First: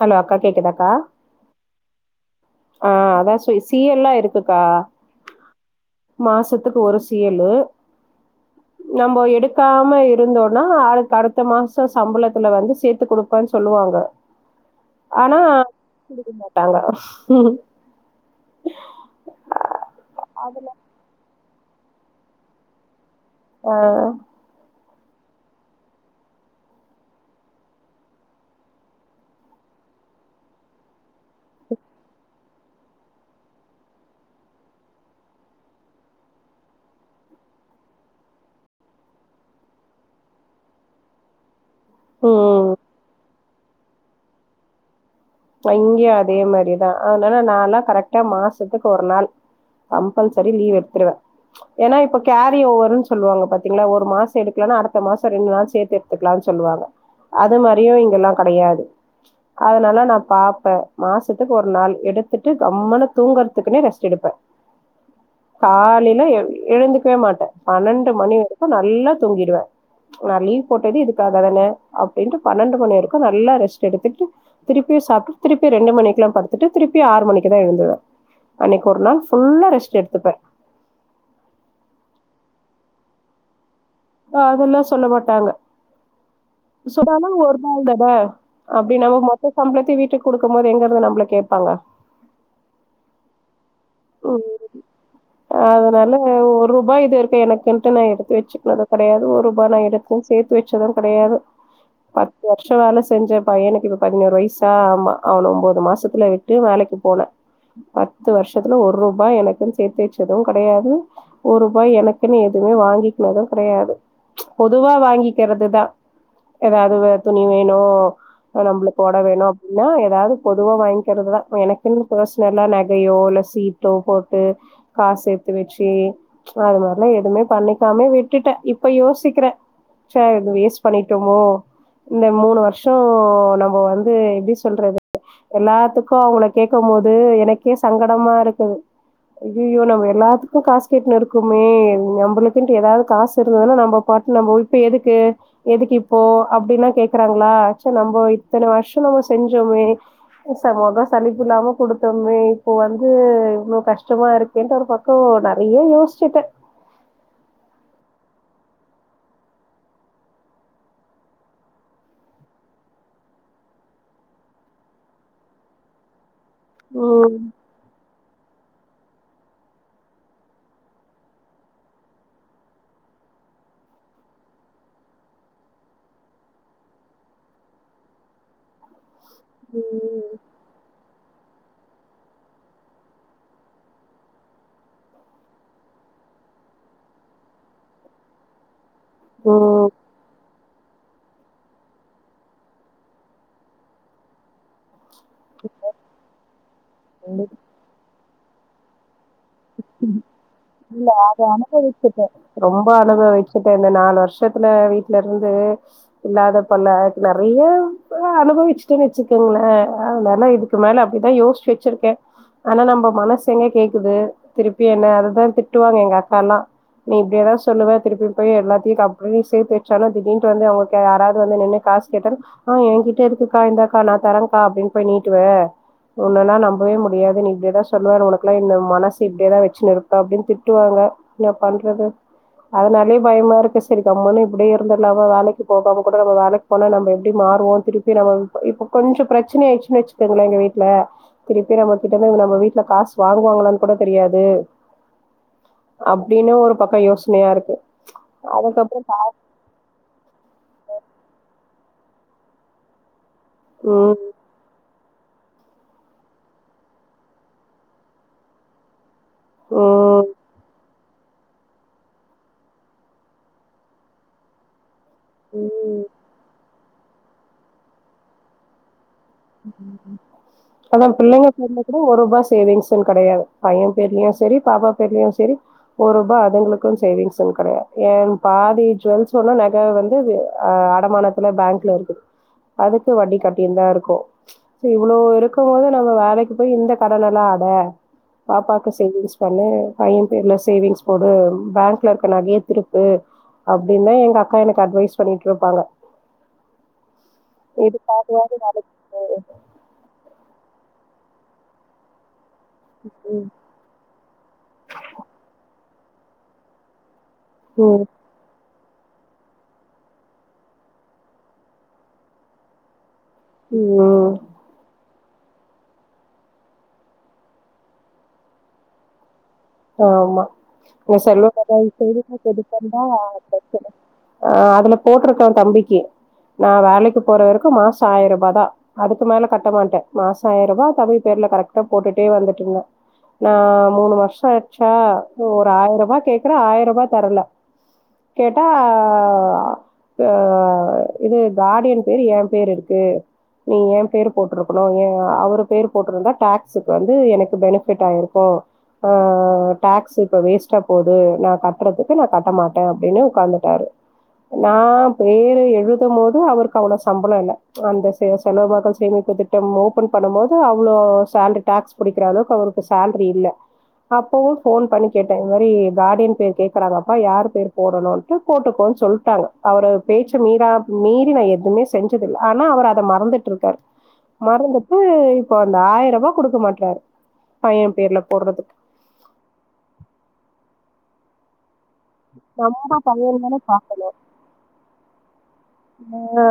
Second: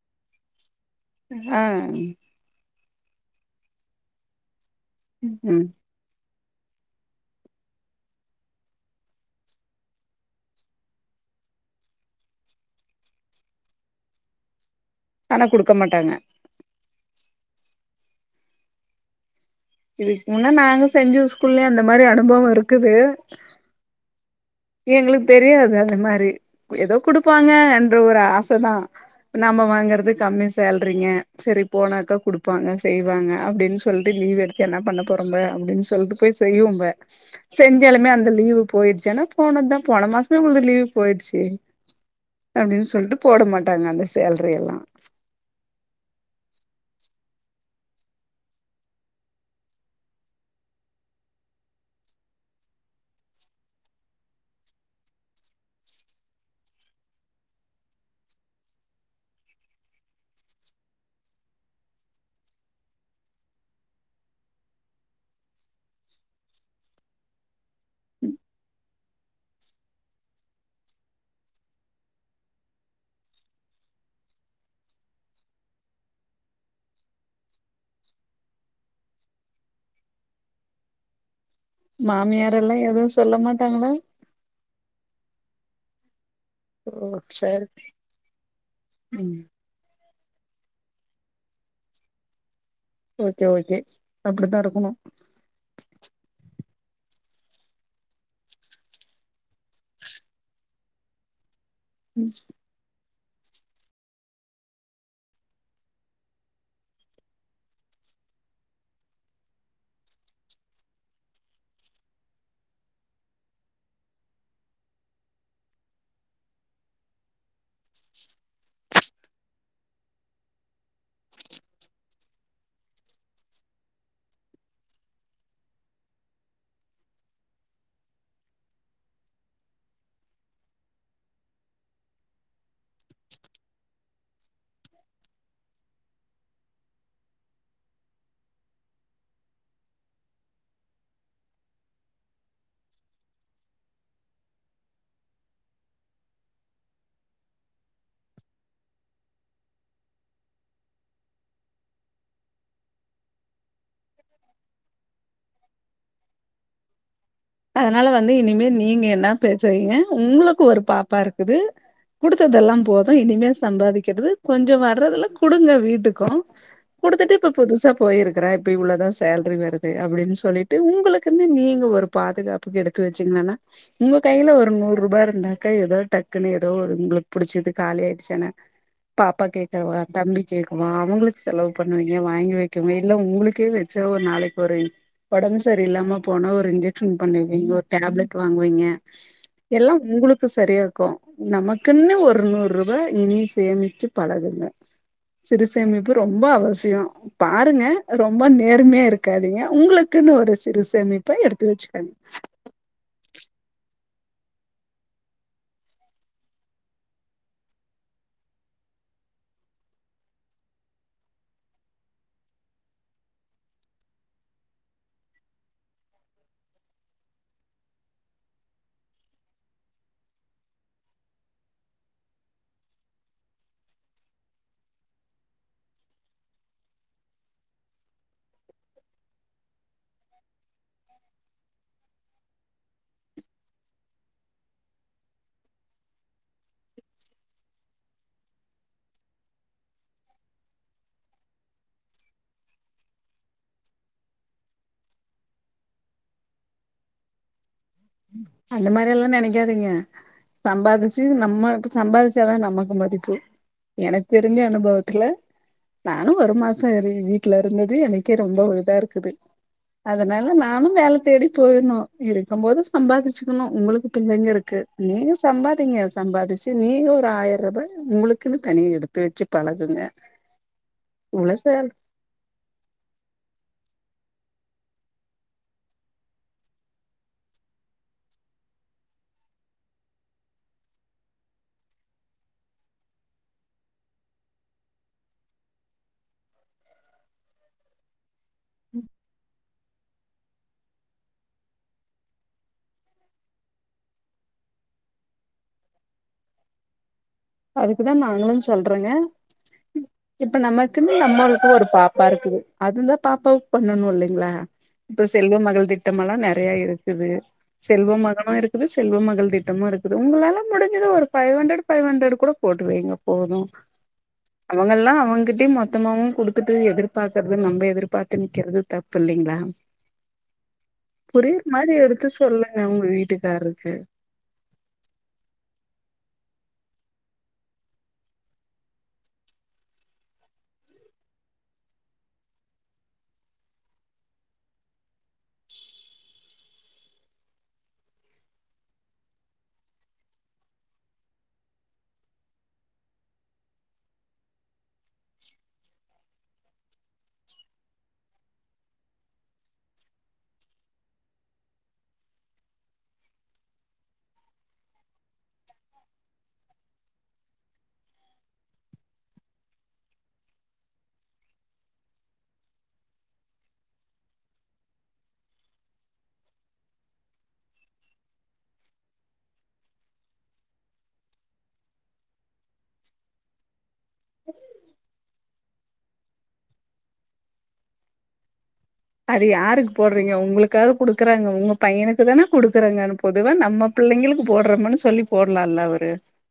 Hello அக்கா கேக்குதா ஆ ஆ அதா சு சீ எல்லா இருக்குக்கா ம் ம் மாசத்துக்கு ஒரு சீலு நம்ம எடுக்காம இருந்தோம்னா அ அடுத்த மாசோ சம்பளத்துல வந்து சே த்து கொடுப்பான்னு சொல்லுவாங்க ஆனா குடுக்க மாட்டாங்க குடுக்க மாட்டாங்க ம் இதுக்குரமுன்னா நாங்க செஞ்சுது குள்ளயே அந்த மாதிரி அனுபவம் இருக்குது ஆ எங்களுக்கு தெரியாது அந்த மாதிரி ஏதோ குடுப்பாங்கன்ற ஒரு ஆசைதா நம்ம வாங்கறது கம்மி சேலரிங்க சரி போனாக்கா குடுப்பாங்க செய்வாங்க அப்டின்னு சொல்லிட்டு லீவ் எடுத்து என்ன பண்ண போறோம்ப அப்படின்னு சொல்லிட்டு போய் செய்வோம்ப செஞ்சாலுமே அந்த லீவு போயிடுச்சன்னா போனதா போன மாசமே உங்களுக்கு லீவு போயிடுச்சி ம் அப்டின்னு சொல்லிட்டு போட மாட்டாங்க அந்த சேலரி எல்லா இங்கயே அதே மாதிரிதா அதனால நான்ல்லா கரெக்டா மாசத்துக்கு ஒரு நாள் கம்பல்சரி லீவ் எடுத்துடுவே ஏன்னா இப்ப கேரி ஓவருன்னனு சொல்லுவாங்க பாத்தீங்களா ஒரு மாசோ எடுக்கலாம்ன்னா அடுத்த மாசோ ரெண்டு நாள் சேர்த்து எடுத்துக்கலாம்னு சொல்லுவாங்க அது மாரியு இங்கெல்லா கடையாது அதனால நா பாப்பே மாசத்துக்கு ஒரு நாள் எடுத்துட்டு கம்முனு தூங்குறத்துக்குன்னே ரெஸ்ட் எடுப்பே காலையில எழுந்துக்கவே மாட்டே பன்னெண்டு மணி வரைக்கு நல்லா தூங்கிடுவே நா லீவ் போட்டது இதுக்காக தானே அப்படின்ட்டு பன்னெண்டு மணி வரைக்கு நல்லா ரெஸ்ட் எடுத்துட்டு திருப் ப்பி சாப்பிட்டு திருப்பி ரெண்டு மணிக்கு எல்லா படுத்துட்டு திருப்பி ஆறு மணிக்கு தா எழுந்துவே அன்னைக்கு ஒரு நாள் ஃபுல்லா ரெஸ்ட் எடுத்துப்பே மாமியாரெல்லா எதுவு சொல்ல மாட்டாங்களா பா அதெல்லா சொல்ல மாட்டாங்க ஓ சுடானு ஒரு சரி நாள் தானே அப்டி நம்ம ம் மொத்த சம்பளத்தையு வீட்டுக் குடுக்கு போது எங்க இருந்து நம்மள கேட்பாங்க ஓகே ஓகே ம் அப்டித்தா இருக்கணு அதனாலங்க ஒர் ஒரு ரூபா இது வரைக்கு எனக்குன்டு நா எடுத்து வச்சுனது கெடையாது ஒரு ரூபா நா எடுத்து சேர்த்து வச்சது கெடையாது பத்து வருஷோ வேல செஞ் செஞ்சப்ப எனக்கு இப்ப பதினோரு வயசா ஆமா அவன ஒன்பது மாசத்துல விட்டு வேலைக்கு போனே பத்து வருஷ ஒரு ரூபாய் எனக்குன்னு சேர்த்து வச்சதும் கிடையாது ஒரு ரூபாய் எனக்குன்னு எதுவுமே வாங்கிக்கது கிடையாது பொதுவா வாங்கிக்கிறது தா ஏதாவது துணி னு நம்மளுக்கு போட வேணு அப்டி னா ஏதாவது பொதுவா வாங்கிக்கிறதுதா எனக்குன்னு ப்ரஸ்னலா நகையோ இல்ல சீட்டோ போட்டு காசு சேத்து வச்சு அது மாரிலா எதுமே பண்ணிக்காமே விட்டுட்டே இப்ப யோசிக்கிறே ச்ச வேஸ்ட் பண்ணிட்டோமோ இந்த மூணு வருஷோ நம்ம வந்து எப்படி சொல்றது எல்லாத்துக்கு அவுங்கள கேக்கும் போது எனக்கே சங்கடமா இருக் ஐய்ய்யோ நம்ம எல்லாத்துக்கு காசு கேட்டுனு இருக்குமே நம்மளுக்குட்டு ஏதாவது காசு இருந்ததுன்னா நம்மட்டு நம இப்ப எதுக்கு எதுக்கு இப்போ அப்படின்னா கேக்குறாங்களா ச்ச நம்மோ இத்தன வருஷம் நம்ம செஞ்சோமே முகம் சலிப்பு இல்லாம கொடுத்தோமே இப்போ வந்து து இவ்ளோ கஷ்டமா இருக்கேன்ட்டு ஒரு பக்கோ நிறைய யோசிச்சுட்டே அதனால வந்து இனிமே நீங்க என்னா பேசுறீங்க உங்களுக்கு ஒரு பாப்பா இருக்குது குடுத்ததெல்லாம் போது இனிமே சம்பாதிக்கிறது கொஞ்ச வர்றதுல குடுங்க வீட்டுக்கு குடுத்துட்டு ம் இப்ப புதுசா போயிருக்குறே இப்ப இவ்ளதா சேல்ரி வருது அப்பிடின்னு சொல்லிட்டு உங்களுக்குன்னு நீங்க ஒரு பாதுகாப்புக்கு எடுத்து வச்சீங்லானா உங்க கைல ஒரு நூறு ரூபா இருந்தாக்கா எதோ டக்குன்னு எதோ உங்களுக்கு புடிச்சது காலி ஆயிடுச்சுனா பாப்பா ம் கேக்குறவா தம்பி கேக்குவா அவுங்களுக்கு செலவு பண்ணுவீங்க வாங்கி வைக்கவு இல்ல உங்களுக்கே வெச்சா ஒரு நாளைக்கி ஒரு ஒடம்பு சரி இல்லாம போன ஒரு இஞ்ச க்‌ஷன் பண்ணுவீங்க ஒரு டேப்லெட் வாங்குவீங்க ம் எல்லா உங்களுக் கு சரியா இருக்கு நமக்குன்னு ஒரு நூறு ரூபா இனியும் சேமிச்சு பழகுங்க சிறுசேமிப்பு ரொம்ப அவசியோ கண்டிப் பாருங்க அ ரொம்ப நேர்மையா இரு க்காதீங்க உங்களுக்குன்னு ஒரு சிறுசேமிப்ப எடுத்து வச் ச்சுட்டே ரொம்ப அனுபவிச்சுட்டே நாலு வருஷத்துல வீட்ல இருந்து இல்லாத பல நெறைய ஆ அனுபவிச்சுட்டேன்னு வச்சுக்கங்களே அதனால இதுக்கு மேல அப்டிதா யோசிச்சு வச்சிருக்கே ஆனா நம்ப மனசு எங்க கேக்குது திருப்பி என்ன அதுதா திட்டுவாங்க எங்க அக்கா எல்லா. நீ இப்டியேதா சொல்லுவே திருப்பி போய் எல்லாத்தையு க அப்டி நீ சேத்து வச்சாலு திடீர்ன்ட்டு வந்து அவங்க யாராவது வந்து நின்னு காசு கேட்டா ஆ ஏன்கிட்ட இருக்குக்கா இந்தாக்கா நா தரேங்க்கா அப்டின்னு போய் நீட்டுவே உன்னல்லா நம்பவே முடியாது நீ இப்டியேதா சொல்லுவ உனக்கெல்லா இந்த மனச இப்டியேதா வச்சுனு இருப்பே அப்டின்னு திட்டுவாங்க என்ன பண்றது அதனாலே பயமா இருக்கு சரி கம்முனு இப்படியே இருந்திருலாமா வேலைக்கி போகாம கூட நம்ப வேலைக்கு போனா நம்ப எப்டி மாறுவோ திருப்பி நம்ம இப்ப இப்ப கொஞ்ச பிரச்சனை ஆயிடுச்சுன்னு வச்சுக்கோங்களே எங்க வீட்ல திருப்பி நம்ம கிட்ட போய் நம்ம வீட்ல காசு வாங்குவாங்களான்னு கூட தெரியாது அப்டின்னு ஒரு பக்கோ யோசனையா இருக்கு. ம் அந்த அதுக்கப்றோ மாரி எல்லா நெனைக்காதீங்க சம்பாதிச்சு நம்ம சம்பாதிச்சாதா நமக்கு மதிப்பு ம் எனக்கு தெரிஞ்ச அனுபவ த்துல நானு ஒரு மாசோ வீ வீட்ல இருந்தது எனக்கே ரொம்ப இதா இருக்குது. ம் அதனால நானு வேல தேடி போயிருணு இருக்கும் போது சம்பாதிச்சுக்கணு உங்களுக்கு பிள்ளைங்க இருக்கு நீங்க ம் சம்பாதிங்க சம்பாதிச் சு நீங்க ஒரு ஆயர்ரூபா உங்களுக்குன்னு தனியா எடுத் அதான் பிள்ளைங்க இவ்ளோ பேர்ல சார் கூட ஒரு ரூபா சேவிங்ஸ்னு கெடையாது பைய பேர்லயு சரி பாப்பா பேர்லயு சரி ஒரு ரூபா அதுங்களுக்குன்னு சேவிங்ஸுனு கெடையாது ஏன் பாதி ஜுவல்ஸ் சொன்னா நக வந்து ஆ அடமானத்துல பேங்க்ல இருக்குது. அதுக்கு வட்டி கட்டினுந்தா இருக்கோ சோ இவ்ளோ இருக்குபோது நம்ம வேலைக்கி போய் இந்த கடன எல்லா அட பாப்பாக்கு சேவிங்ஸ் பண்ணு பைய பேர்ல சேவிங்ஸ் போடு பேங்க்ல இருக்க நகைய திருப்பு அப்டின்னு எங்க அக்கா எனக்கு அட்வைஸ் பண்ணிட்ருப்பாங்க அதுக்குதா நாங்களு சொல்றேங் க இப்ப நம்ம க்குமே நம்மளுக்குனு ஒரு பாப்பா இருக்குது அது தா ம் பாப்பாவுக் பண்ணனு இல்லெங்ளா இப்ப செல்வமகள் திட் டமெல்லா நெறைய இரு க்குது ம் செல்வமகனு இரு க்குது செல்வமகள் திட்டமு இருக்குது உங்களால முடுஞ்சது ஒரு ஃபைவ் ஹன்ட்ரடு ஃபைவ்ஹன்ட்ரடு கூட போட்டுவைங்க போது ம் அவங்கல்லா அவங் கிட்டயு மொத்தமாவு குடுத்துட்டு எதிர்பாக்கற்து நம்ப எதிர்பாத்து நிக்கிறது தப்பில்லிங்ளா ஆமா நா செல்வமகள் மாரி எடுத்து சேமிப்பு சொல்லுங்க திட்டொந்தா உங்க வீட்டுக்காருக்கு [unintelligible] ஆ அதுல போட்ருக்கோ தம்பிக்கு நா வேலைக்கு போற வரைக்கு மாச ஆயருபா தா அதுக்கு மேல கட்ட மாட்டே மாச ஆயருபா தம்பி பேர்ல கரெக்டா போட்டுட்டே வந்துட்ருந்தே நா மூணு வர் ஷொ ஆச்சா ஒரு ஆயருபா கேக்குறே ஆயருபா தரல கேட்டா ஆ இது கார்டியன் பேரு ஏ பேரு இருக்கு நீ ஏ பேரு போட்ருக்கனு ஏ அவரு பேரு போட்ருந்தா டாக்ஸுக்கு வந்து எனக்கு பெனிஃபிட் ஆயிருக்கு ஆடாக்ஸ் இப்ப வேஸ்ட்டா போது நா கட்றதுக்கு நா கட்ட மாட்டே அப்டின்னு உக்காந்துட்டாரு நா பேரு எழுதமோது அவருக்கு அவ்ள சம்பள இல்ல அந்த செ செல்வ மக்கள் சேமிப்பு திட்டம் ஓபன் பண்ணும்மோது அவ்ளோ சேல்ரி டாக்ஸ் புடிக்கிற அளவுக்கு அவருக்கு சேல்ரி இல்ல அப்பவு ஃபோன் பண்ணி கேட்டே இது மாரி கார்டியன் பேர் கேக்குறாங்க அப்னா யார் பேர் போடனுன்ட்டு போட்டுக்கோன் சொல்ட்டாங்க அவரு பேச்சு மீறா மீறி நா எதுமே செஞ்சதில்ல ஆனா அவர் அத மறந்துட்ருக்காரு மறந்துட்டு இப்போ அந்த ஆயிருபா குடுக்க மாட்றாரு பைய பேர்ல போட்றதுக்கு அது யாருக்கு போட்றீங்க உங்களுக்காது குடுக்குறாங்க உங்க பையனுக்கு தான நம்ம குடுக்குறாங்க பையன் பொதுவா தான பா நம்ம பிள்ளைங்களுக்கு போட்றோமுனு சொல்லி போடலால்ல அவரு ஆ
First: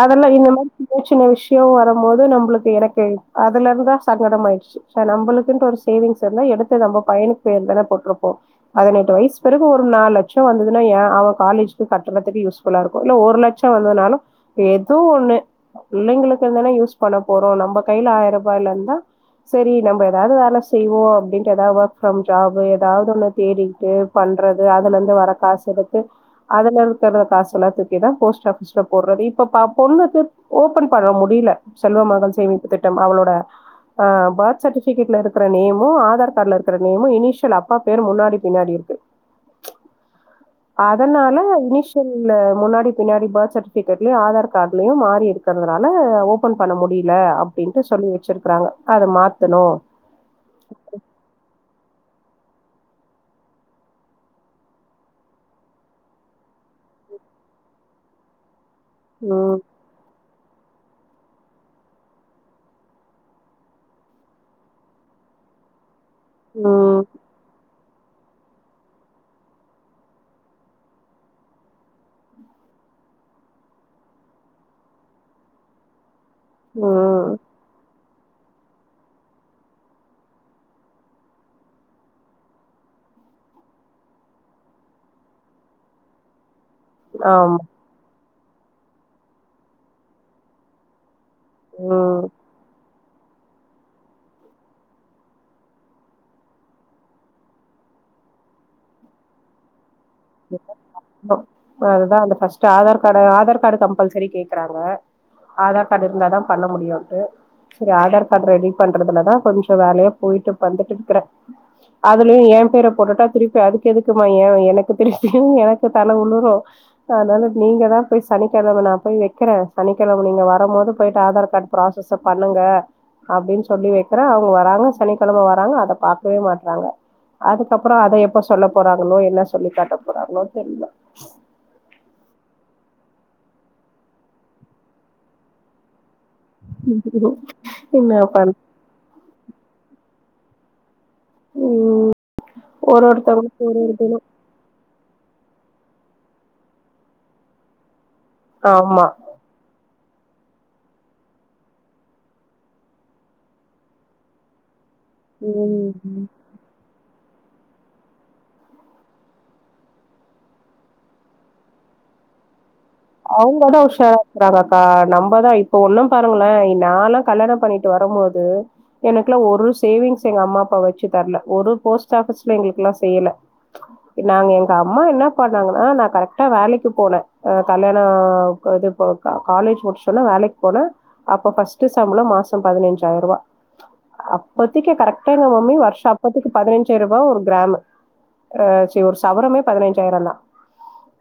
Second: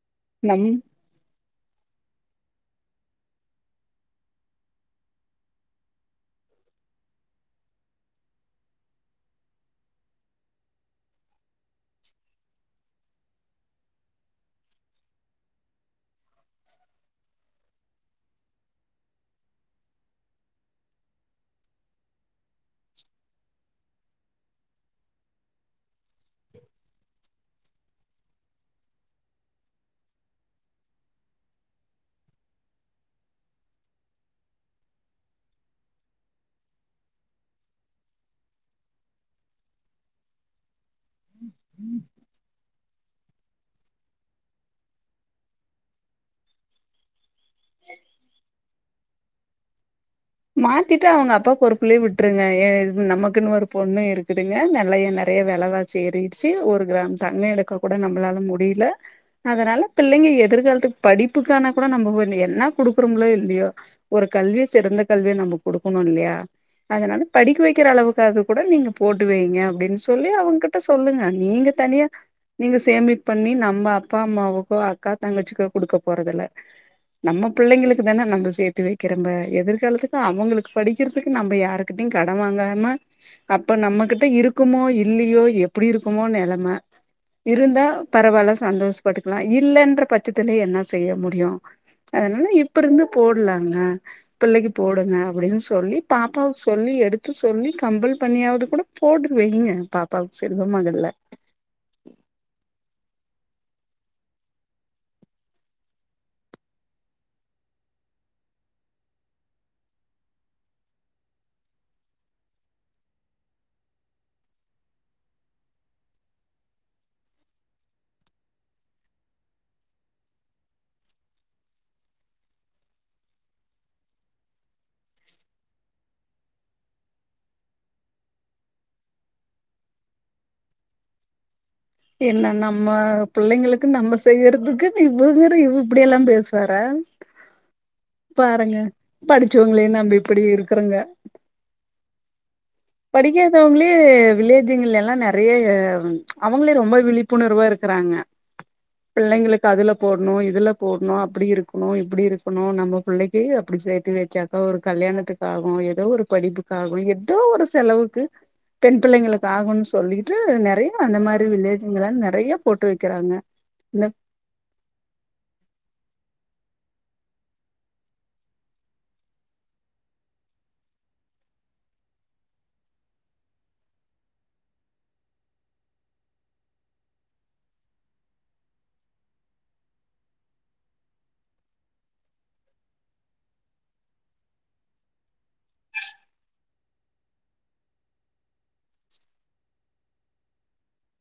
அதல்லா இந்த நம் மாரி சின்ன சின்ன விஷ்யொ வரம்போது நம்ளுக்கு என க்கு அதுலருந்தா சங்கடமாயிடுச்சு இப்ப நம்பளுக்குன்ட்டு ஒரு சேவிங்ஸ் இருந்தா எடுத்து நம்ப பையனுக் பேர் தானெ போட்ருப்போ பதினெட்டு வயசு பிறகு ஒரு நாலு லட்சோ வந்ததுனா ஏ அவ காலேஜுக்கு கட்றதுக்கு யூஸ்ஃபுல்லா இரு இல்ல ஒரு லட்ச வந்ததுனாலு எதோ ஒன்னு பிள்ளைங்களுக்குந்தான யூஸ் பண்ண போறோ நம்ப கைல ஆயருபாய்ல இந்தா சேரி நம்ப எதாவ்து வேல செய்வோ அப்டின்ட்டு எதா ஒர்க் ஃப்ரம் ஜாபு எதாவ்து ஒன்னு தேடிட்டு பண்றது அதுலந்து வர காசெடுத்து அதுலருக்கற்த காசு எல்லாத்து தேதா போஸ்ட் ஆஃபிஸ்ல போட்றது இப்ப ப பொண்ணுக்கு ஓபன் பண்ண முடில செல்வமகள் சேமிப்பு திட்டம் அவளோட அ பர்த் சட்டிஃபிகேட்ல இருக்குற நேமு ஆதார் கார்டல இருக்குற நேமு இனிஷியல் அப்பா பேர் முன்னாடி பின்னாடி இருக்கு அதனால இனிஷியல்ல முன்னா டி பின்னாடி பர்த் சர்டிஃபிகேட்லயு ஆதார் காட்லையு மாறி இருக்றதுனால ஓபன் பண்ண முடில அப் டின்ட்டு சொல்லி வச்சிருக்குறாங்க அத மாத்தனு மாத்திட்டா அவுங்க அப்பா பொறுப்புலே விட் ருங்க நமக்குன்னு ஒரு பொண்ணு இருக்குதுங்க நல்லைய நறைய வெலவாசி ஏறிடுச்சு ஒரு கிராம் தங்க எடுக்க கூட நம்மளால மு டில உம் அதனால பிள்ளைங்க எ திர்காலத்துக்கு படிப்புக்கான கூட நம்ப என்ன குடுக்குறோங்களோ இல்லயோ ஒரு கல்வி சிறந்த கல்விய நம்ம குடு க்கனுல்யா உம் அதனால படிக்க வை க்கிற அளவுக்காக கூட நீங்க போட்டு வைங்க அப்பிடின் சொல்லி அவுங்கிட்ட சொல்லுங்க நீங்க தனியா நீங்க சேமிப் பண்ணி நம்ம அப்பா அம்மாவுக்கோ அக்கா தங்கச்சிக்கோ குடுக்க போறதில்ல உம் நம்ம பிள்ளைங்களுக் க்குதான நம்ம சேர்த்து வைக்கிறம்ப எதிர் காலத்துக்கு அவங்களுக்கு படிக்கிறதுக்கு நம்ம யாருகிட்டயு கட வாங்காம அப்ப நம்மகிட்ட இருக்குமோ இல்லியோ எப்பிடி இருக்குமோ நெலம ஆமா இருந்தா பரவாயில்ல சந்தோஷப்பட்டுக்கலா இல்லன்ற பட்சத்தில என்னா செய்ய முடி டியு உம் அதனால இப்ப இருந்து போடலாங்க பிள்ளைக்கு போடுங்க அப்பிடின் சொல்லி பாப்பாவுக்கு சொல்லி எடுத்து சொல்லி கம்பல் பண்ணியாவது கூட போடவைங்க பாப் அதுதா அந்த first Aadhaar card Aadhaar card compulsory கேக்குறாங்க ஆதார் கார்டு இருந்தாதா பண்ண முடியுன்ட் சேரி ஆதார் கார்டு ரெடி பண்றதுலதா கொஞ்சோ வேலையா போயிட்டு வந்துட்டு இருக்கறே அதுலயு ஏ பேர போட்டுட்டா திருப்பி அதுக்கு எதுக்கு மா ஏ எனக் [unintelligible] எனக்கு தல உலுரு அனால நீங்கதா போய் சனிக்கிழமை நா போ வைக்கிறே சனிக்கிழம நீங்க வரம் போது போயிட்டு ஆதார் கார்டு ப்ராசஸ் பண்ணுங்க அப்பிடின்னு சொல்லி வைக்கிறே அவங்க வராங்க சனிக்கிழம வராங்க அத பாக்கவே மாட்டறாங்க அதுக்கப்புறோ அத எப்ப சொல்ல போறாங்களோ என்ன சொ சொல்லிக்காட்ட போறாளோ தெரில என்ன நம்ம புள்ளைங்களுக்கு நம்ப செய்யறதுக்கு இவங்கற இப்பிடி எல்லாம் பே சர என்ன பண் பாருங்க படிச்சவங்களே நம்பி ப்பிடி இருக்குறங்க உ படிக்காதவங்களே வில்லேஜிங்கிள எல் லா நெறைய அவங்களே ரொம்ப விழிப்புணர்வா இருக்கிறாங்க ஆமா பிள்ளைங்களுக்கு அதுல போட்ணு இதுல போட்ணு அப்பிடி இருக்கணு இப்பிடி இருக்கணு நம்ம பிள்ளைக்கு அப்பிடி சேர்த்து வச்சாக்கா ஒரு கல்யாணத்துக்காகு ஏதோ ம் ஒரு படிப்புக்காகு எ ட்டு ஒரு செலவுக்கு பெண் பிள்ளைங்களுக்கு ஆகும் சொல்லிட்டு நெறைய அந்த மாரி வில்லேஜிங்களா நெறைய போட்டு வைக்கிறாங்க சாராக்கறாங்கக்கா நம்மதா இப்போ ஒன்னு பாருங்க ப்புலா நாலா கல்யாணம் பண்ணிட்டு வரம் போது எனக்குல்லா ஒரு சேவிங்ஸ் எங்க அம்மா அப்பா வச்சு தரல ஒரு போஸ்ட் ஆபிஸ்ல எங்களுக்குல்லா செய்யல நாங்க எங்க அம்மா என்ன பண்ணாங்கன்னா நா கரெக்டா வேலைக்கு போனே அ கல்யாணம் க் இது போ கா காலேஜ் முடிச்சோன்னா வேலைக்கு போன அப்ப பஸ்ட் சம்பளம் மாசம் பதினைஞ்சாயிரரூவா அப்பதக்கி கரெக்டா எங்க மம்மி வருஷ அப்பத்தக்கு பதினஞ்சாயிர ரூவா ஒரு கிராம் ஆ சி ஒரு சவரமே பதினைந் சயிரந்தா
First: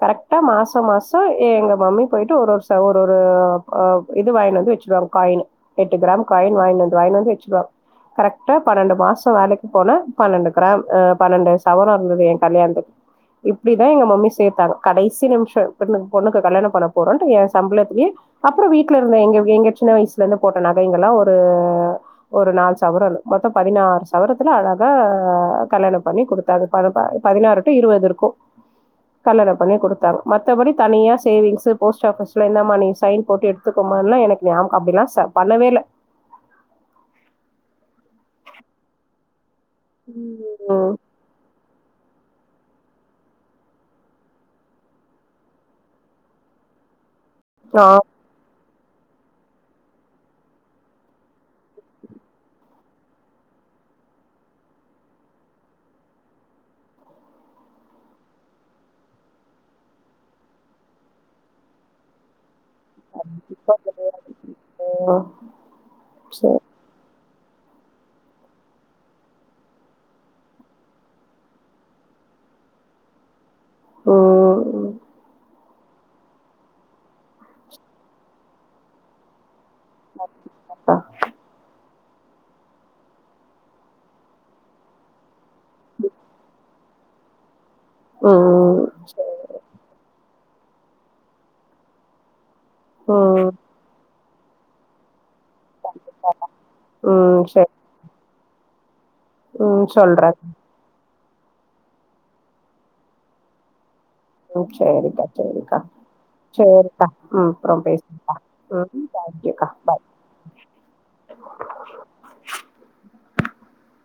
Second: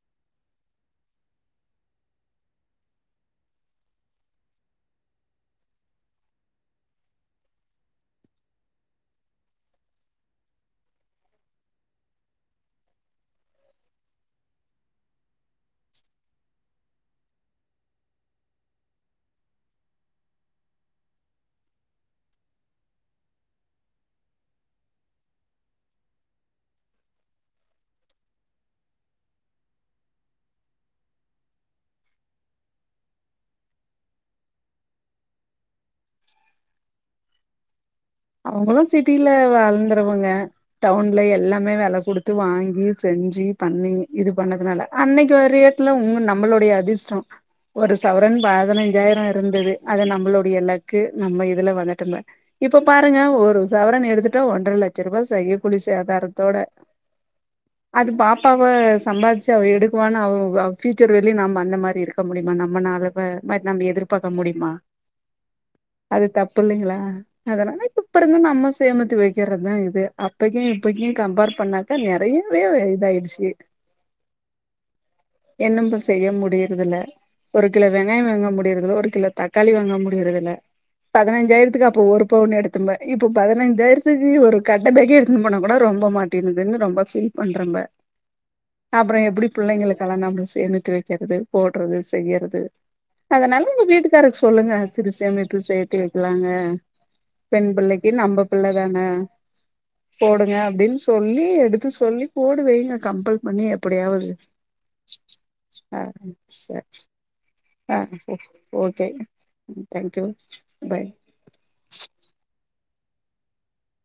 கரெக்டா மாசம் மாச ச எங்க மம்மி போயிட்டு ஒரு ஒரு ச ஒரு ஒரு அ இது வங்கிந்து வச்சிருவாங்க காயின் எட்டு கிராம் காயின் வாயின்ட் வந்து வாயின்ட் வந்து வச்சுருவாங்க கரெக்டா பன்னெண்டு மாசம் வேலைக்கு போன பன்னெண்டு கிராம் பன்னெண்டு சவரம் இருந்தது என் கல்யாணத்துக்கு இப்படிதா எங்க மம்மி சேர்த்தாங்க கடைசி நிமிஷம் பென்னு பொண்ணுக்கு கல்யணம் பண்ண போறோன்ட்டு எ சம்பளத்துலேயே அப்புறோ வீட்டுல இருந்து எங்க எங்க சின்ன வயசுல இருந்து போட்ட நகைங்கல்லா ஒரு ஒரு நாலு சவரம் மொத்தம் பதினாறு சவரத்துல அழகாக கல்யாணம் பண்ணி குடுத்தாங்க பத பதினாறு டூ இருபது இருக்கு கல்யாணம் பண்ணி குடுத்தாங்க மத் மத்தபடி தனியா சேவிங்ஸ் போஸ்ட் ஆஃபிஸ்ல இந்த மாரி சையின் போட்டு எடுத்துக்கு கோம்மா எனக்கு ஞம் அப்படிலா சா பண்ணவேல்ல அவுங்களு சிட்டில வாழ் ந்துருவங்க ம் டவுன்ல எல்லாமே வெல குடுத் த்து வாங்கி செஞ்சு பண்ணி இது பண்ணதுனால அன்னைக்கு ஒரு ஏட்ல உங்க நம்மளுடைய அதிர்ஷ்டம் ஆ ஒரு சவரன் பா பதினைஞ்சாயிர இருந்தது அத நம்மளுடைய லக்கு நம்ம இதுல வந்துட்டு இப்ப இப்போ பாருங்க ஒரு சவரன் எடுத்துட்டா ஒன்றரை லட்ச ரூபாய் செய்ய கூலி சேதாரத்தோட அது பாப்பாவா சம்பாதிச்சு அவ எடுக்குவான்னு அவ ஃபியூச்சர் வெளிய நாம அந்த மாதிரி இருக்க முடியும் நம்ம நாலுபேர நம்ம எதிர்பார்க்க முடியுமா அது தப்பு சரி இல்லைங்கிளா அதுனால இப்ப இருந்து நம்ம சேமத்து வைக்கிறதுதா இது அப்பக்கு இப்பக்கு கம்பேர் பண்ணாக்கா நெறயவே இதாயடுச்சு ஓஓஓ என்னும்ம செய்ய முடியுறதில்ல ஒரு கிலோ வெங்காய வாங்க முடியுறதல ஒரு கிலோ தக் காளி வாங்க முடியறதுல பதினஞ்சாயிரத்துக்கு போர் இப்ப ஒன்னு எடுத்தப இப்ப பதினைஞ்சாயிரத்துக்கு ஒரு கட்ட பேக்கே எடுத்து போனா கூட ரொம்ப மாட்டேினதுன்னு ரொம்ப ஃபீல் பண்றம்ப ம் அப்றோ எப்டி புள்ளைங்களுக்கு நாம செ சேமித்து வெக்கிறது போடுறது செய்யுறது ம் சரி ம் அதனால உங்க வீடுக் க்காருக்கு சொல்லுங்க சிறு சேமிப்பு சேத்தி இருக்கலாங்க உம் சரி நம்ம புள்ள தான உம் சொல்றே சொல்லி எடுத்து சொல்லி போடு வைங்க கம்பல் பண்ணி எப்படியாவது ம் சேரிக்கா சேரிக்கா ஆ சரி சேரிக்கா உம் அப்றம் ஆ பேசுக்கா உம் ஓகே தேங்யூக்கா பாய் தேங்க்யூ பாய் [inaudible]